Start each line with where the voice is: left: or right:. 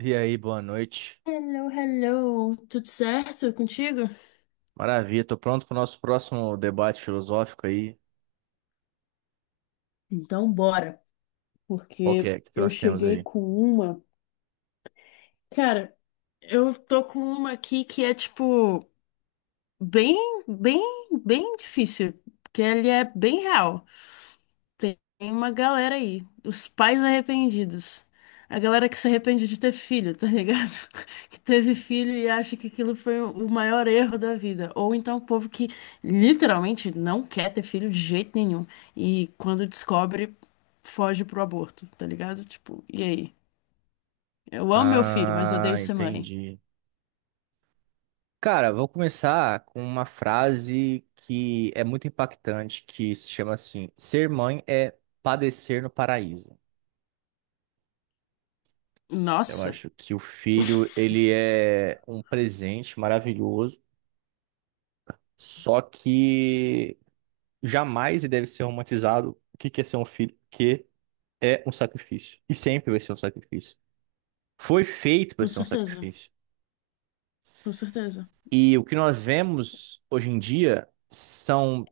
right: E aí, boa noite.
left: Hello, hello, tudo certo contigo?
right: Maravilha, tô pronto para o nosso próximo debate filosófico aí.
left: Então bora,
right: Qual que
left: porque
right: é que
left: eu
right: nós temos
left: cheguei
right: aí?
left: com uma. Cara, eu tô com uma aqui que é tipo bem, bem, bem difícil, que ele é bem real. Tem uma galera aí, os pais arrependidos. A galera que se arrepende de ter filho, tá ligado? Que teve filho e acha que aquilo foi o maior erro da vida. Ou então o povo que literalmente não quer ter filho de jeito nenhum. E quando descobre, foge pro aborto, tá ligado? Tipo, e aí? Eu amo meu filho, mas
right: Ah,
left: odeio ser mãe.
right: entendi. Cara, vou começar com uma frase que é muito impactante, que se chama assim: ser mãe é padecer no paraíso. Eu
left: Nossa.
right: acho que o filho, ele é um presente maravilhoso, só que jamais ele deve ser romantizado. O que que é ser um filho? Que é um sacrifício. E sempre vai ser um sacrifício. Foi feito para
left: Com
right: ser um
left: certeza,
right: sacrifício.
left: com certeza.
right: E o que nós vemos hoje em dia são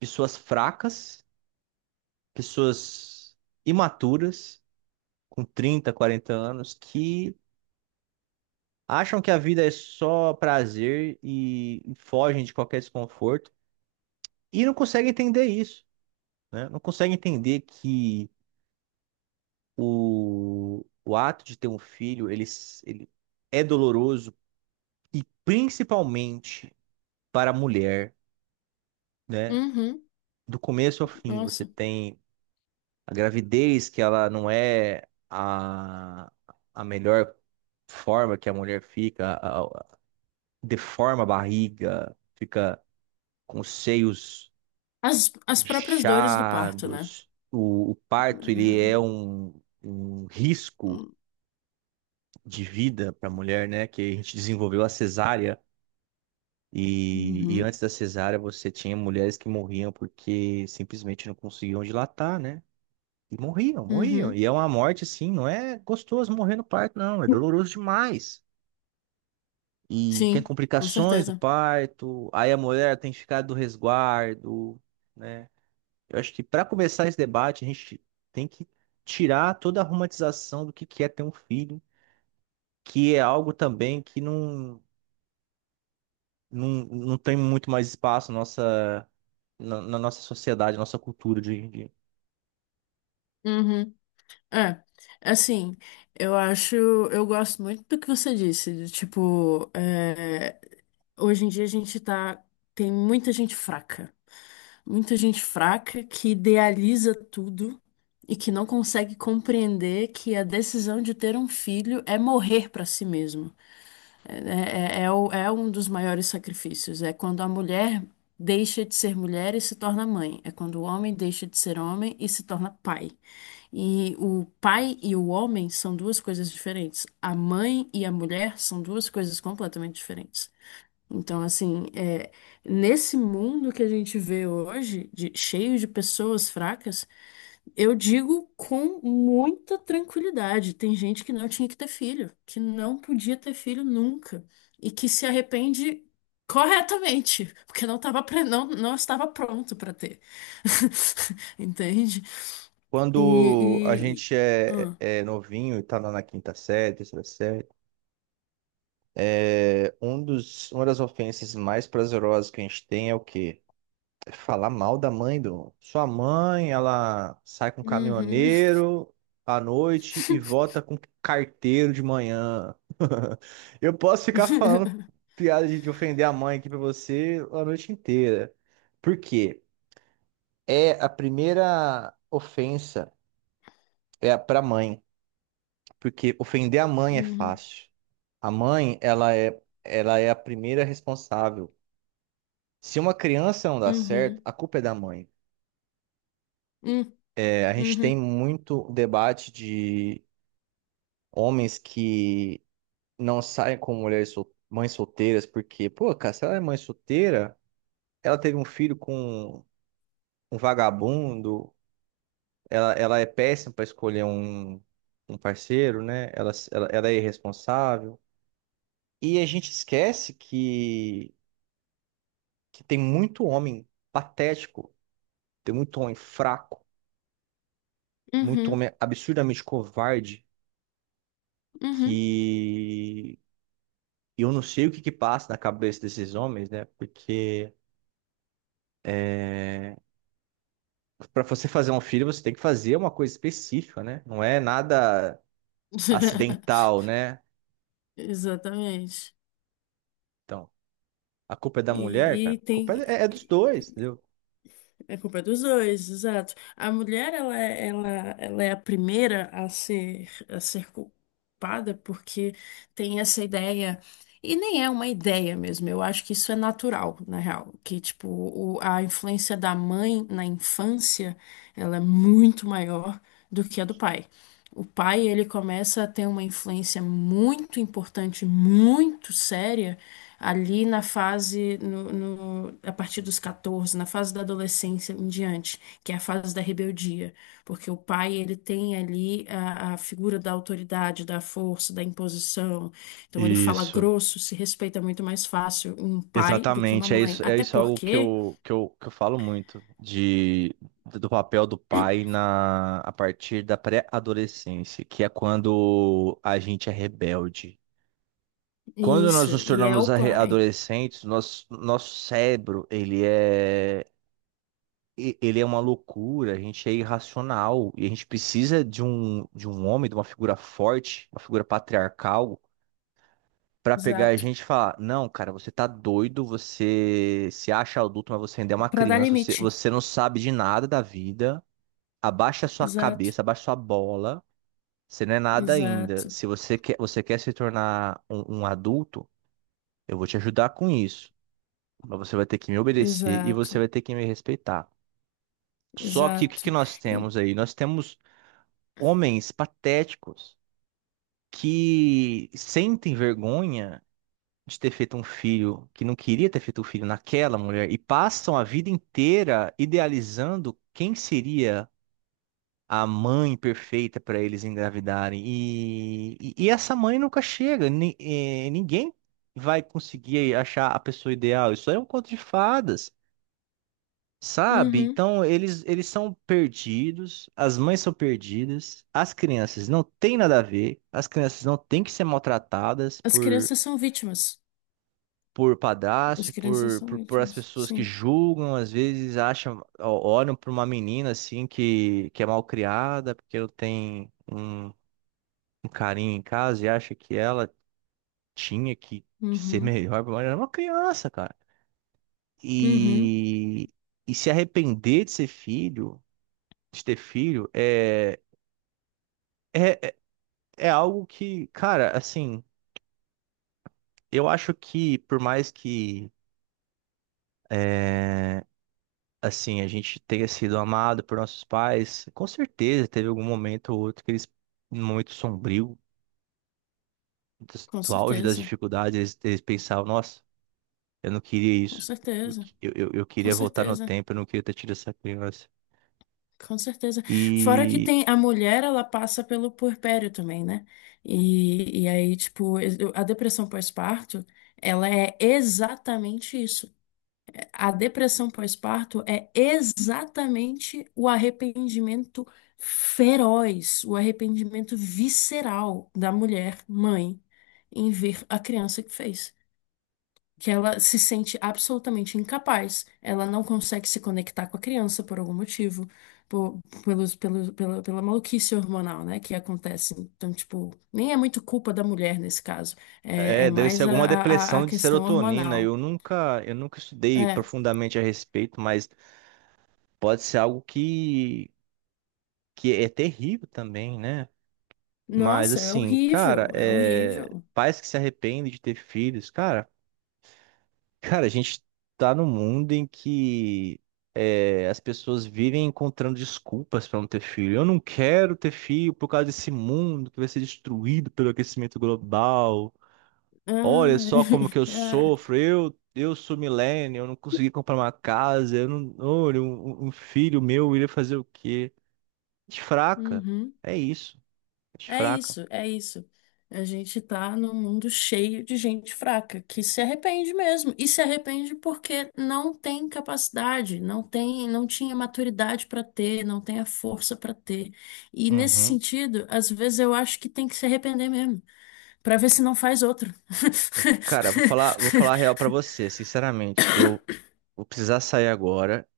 right: pessoas fracas, pessoas imaturas, com 30, 40 anos, que acham que a vida é só prazer e fogem de qualquer desconforto e não conseguem entender isso, né? Não conseguem entender que o ato de ter um filho, ele é doloroso e principalmente para a mulher, né?
left: Uhum,
right: Do começo ao fim. Você
left: nossa.
right: tem a gravidez, que ela não é a melhor forma que a mulher fica, deforma a barriga, fica com os seios
left: As próprias dores do parto, né?
right: inchados. O parto, ele é um risco de vida para a mulher, né? Que a gente desenvolveu a cesárea. E
left: Uhum,
right: antes da cesárea, você tinha mulheres que morriam porque simplesmente não conseguiam dilatar, né? E morriam, morriam.
left: uhum.
right: E é uma morte assim, não é gostoso morrer no parto, não. É doloroso demais. E tem
left: Sim, com
right: complicações do
left: certeza.
right: parto, aí a mulher tem que ficar do resguardo, né? Eu acho que para começar esse debate, a gente tem que tirar toda a romantização do que é ter um filho, que é algo também que não tem muito mais espaço na nossa sociedade, na nossa cultura de hoje em dia.
left: Uhum. É, assim, eu acho, eu gosto muito do que você disse, de, tipo, é, hoje em dia a gente tá, tem muita gente fraca que idealiza tudo e que não consegue compreender que a decisão de ter um filho é morrer pra si mesmo. É um dos maiores sacrifícios. É quando a mulher deixa de ser mulher e se torna mãe. É quando o homem deixa de ser homem e se torna pai. E o pai e o homem são duas coisas diferentes. A mãe e a mulher são duas coisas completamente diferentes. Então, assim, é, nesse mundo que a gente vê hoje, de- cheio de pessoas fracas, eu digo com muita tranquilidade. Tem gente que não tinha que ter filho, que não podia ter filho nunca e que se arrepende corretamente, porque não tava, pre- não, não estava pronto para ter. Entende?
right: Quando a
left: E, e...
right: gente é,
left: Ah.
right: é é novinho e tá lá na quinta série, terceira série, uma das ofensas mais prazerosas que a gente tem é o quê? É falar mal da mãe do. Sua mãe, ela sai com um
left: Uhum.
right: caminhoneiro à noite e volta com carteiro de manhã. Eu posso ficar falando piada de ofender a mãe aqui pra você a noite inteira. Por quê? É a primeira ofensa, é a pra mãe, porque ofender a mãe é
left: Uhum.
right: fácil. A mãe, ela é a primeira responsável. Se uma criança não dá certo,
left: Uhum.
right: a culpa é da mãe.
left: Uhum.
right: É, a gente tem
left: Hum,
right: muito debate de homens que não saem com mulheres mães solteiras, porque, pô, cara, se ela é mãe solteira, ela teve um filho com um vagabundo, ela é péssima para escolher um parceiro, né? Ela é irresponsável. E a gente esquece que, tem muito homem patético, tem muito homem fraco, muito
left: uhum.
right: homem absurdamente covarde
left: Uhum. Uhum.
right: que eu não sei o que que passa na cabeça desses homens, né? Porque é, para você fazer um filho, você tem que fazer uma coisa específica, né? Não é nada acidental, né?
left: Exatamente.
right: Então, a culpa é da mulher,
left: E
right: cara. A
left: tem.
right: culpa é dos dois, entendeu?
left: É culpa dos dois, exato. A mulher, ela é a primeira a ser culpada porque tem essa ideia, e nem é uma ideia mesmo, eu acho que isso é natural, na real, que, tipo, a influência da mãe na infância, ela é muito maior do que a do pai. O pai, ele começa a ter uma influência muito importante, muito séria, ali na fase, a partir dos 14 na fase da adolescência em diante, que é a fase da rebeldia, porque o pai, ele tem ali a figura da autoridade, da força, da imposição, então ele fala
right: Isso.
left: grosso, se respeita muito mais fácil um pai do que uma
right: Exatamente, é
left: mãe,
right: isso, é
left: até
right: isso algo que
left: porque,
right: eu, que eu, que eu falo muito, de, do papel do pai, na, a partir da pré-adolescência, que é quando a gente é rebelde. Quando nós
left: isso,
right: nos
left: e é o
right: tornamos
left: pai,
right: adolescentes, nosso cérebro, ele é uma loucura, a gente é irracional e a gente precisa de um homem, de uma figura forte, uma figura patriarcal, para pegar a
left: exato,
right: gente e falar: não, cara, você tá doido, você se acha adulto, mas você ainda é uma
left: para dar
right: criança, você,
left: limite,
right: você não sabe de nada da vida, abaixa a sua
left: exato,
right: cabeça, abaixa a sua bola, você não é nada ainda.
left: exato,
right: Se você quer, você quer se tornar um adulto, eu vou te ajudar com isso. Mas você vai ter que me obedecer e você
left: exato,
right: vai ter que me respeitar. Só que o que que
left: exato.
right: nós
left: E-
right: temos aí? Nós temos homens patéticos que sentem vergonha de ter feito um filho, que não queria ter feito um filho naquela mulher, e passam a vida inteira idealizando quem seria a mãe perfeita para eles engravidarem. E essa mãe nunca chega. Ninguém vai conseguir achar a pessoa ideal. Isso aí é um conto de fadas. Sabe?
left: uhum.
right: Então eles são perdidos, as mães são perdidas, as crianças não têm nada a ver, as crianças não têm que ser maltratadas
left: As
right: por,
left: crianças são vítimas.
right: por
left: As
right: padrastos,
left: crianças
right: por, por,
left: são
right: por as
left: ótimas.
right: pessoas que
left: Sim.
right: julgam, às vezes acham, olham para uma menina assim que é mal criada, porque ela tem um carinho em casa e acha que ela tinha que ser
left: Uhum.
right: melhor, mas ela é uma criança, cara.
left: Uhum.
right: E, e se arrepender de ser filho de ter filho É, é é algo que, cara, assim, eu acho que por mais que é, assim, a gente tenha sido amado por nossos pais, com certeza teve algum momento ou outro que eles, num momento sombrio, dos-
left: Com
right: do, auge das
left: certeza.
right: dificuldades, eles pensavam, nossa, eu não queria
left: Com
right: isso. Eu,
left: certeza.
right: que- eu, eu eu
left: Com
right: queria voltar no
left: certeza.
right: tempo, eu não queria ter tido essa criança.
left: Com certeza. Fora que
right: E
left: tem a mulher, ela passa pelo puerpério também, né? E aí, tipo, a depressão pós-parto, ela é exatamente isso. A depressão pós-parto é exatamente o arrependimento feroz, o arrependimento visceral da mulher mãe em ver a criança que fez. Que ela se sente absolutamente incapaz. Ela não consegue se conectar com a criança por algum motivo, por, pela pela maluquice hormonal, né, que acontece. Então, tipo, nem é muito culpa da mulher nesse caso, é, é
right: é, deve ser
left: mais
right: alguma
left: a
right: depressão de
left: questão
right: serotonina.
left: hormonal.
right: Eu nunca estudei
left: É,
right: profundamente a respeito, mas pode ser algo que é terrível também, né? Mas
left: nossa, é
right: assim, cara,
left: horrível, é horrível.
right: pais que se arrependem de ter filhos, cara, cara, a gente tá num mundo em que as pessoas vivem encontrando desculpas pra não ter filho. Eu não quero ter filho por causa desse mundo que vai ser destruído pelo aquecimento global. Olha
left: Ah,
right: só como que eu
left: é.
right: sofro. Eu sou millennial, eu não consegui comprar uma casa. Eu não, olha, um filho meu iria fazer o quê? Gente fraca.
left: Uhum.
right: É isso. Gente
left: É
right: fraca.
left: isso, é isso. A gente tá num mundo cheio de gente fraca, que se arrepende mesmo. E se arrepende porque não tem capacidade, não tem, não tinha maturidade para ter, não tem a força para ter. E nesse
right: Uhum.
left: sentido, às vezes eu acho que tem que se arrepender mesmo, para ver se não faz outro.
right: Cara, vou falar a real pra você, sinceramente. Eu vou precisar sair agora,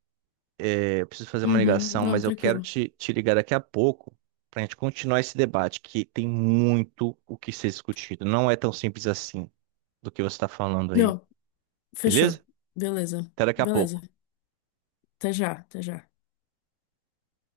right: eu preciso fazer uma
left: Uhum,
right: ligação,
left: não,
right: mas eu quero
left: tranquilo.
right: te ligar daqui a pouco pra gente continuar esse debate, que tem muito o que ser discutido. Não é tão simples assim do que você tá falando aí,
left: Não, fechou.
right: beleza?
left: Beleza,
right: Até daqui a
left: beleza.
right: pouco.
left: Até já, até já.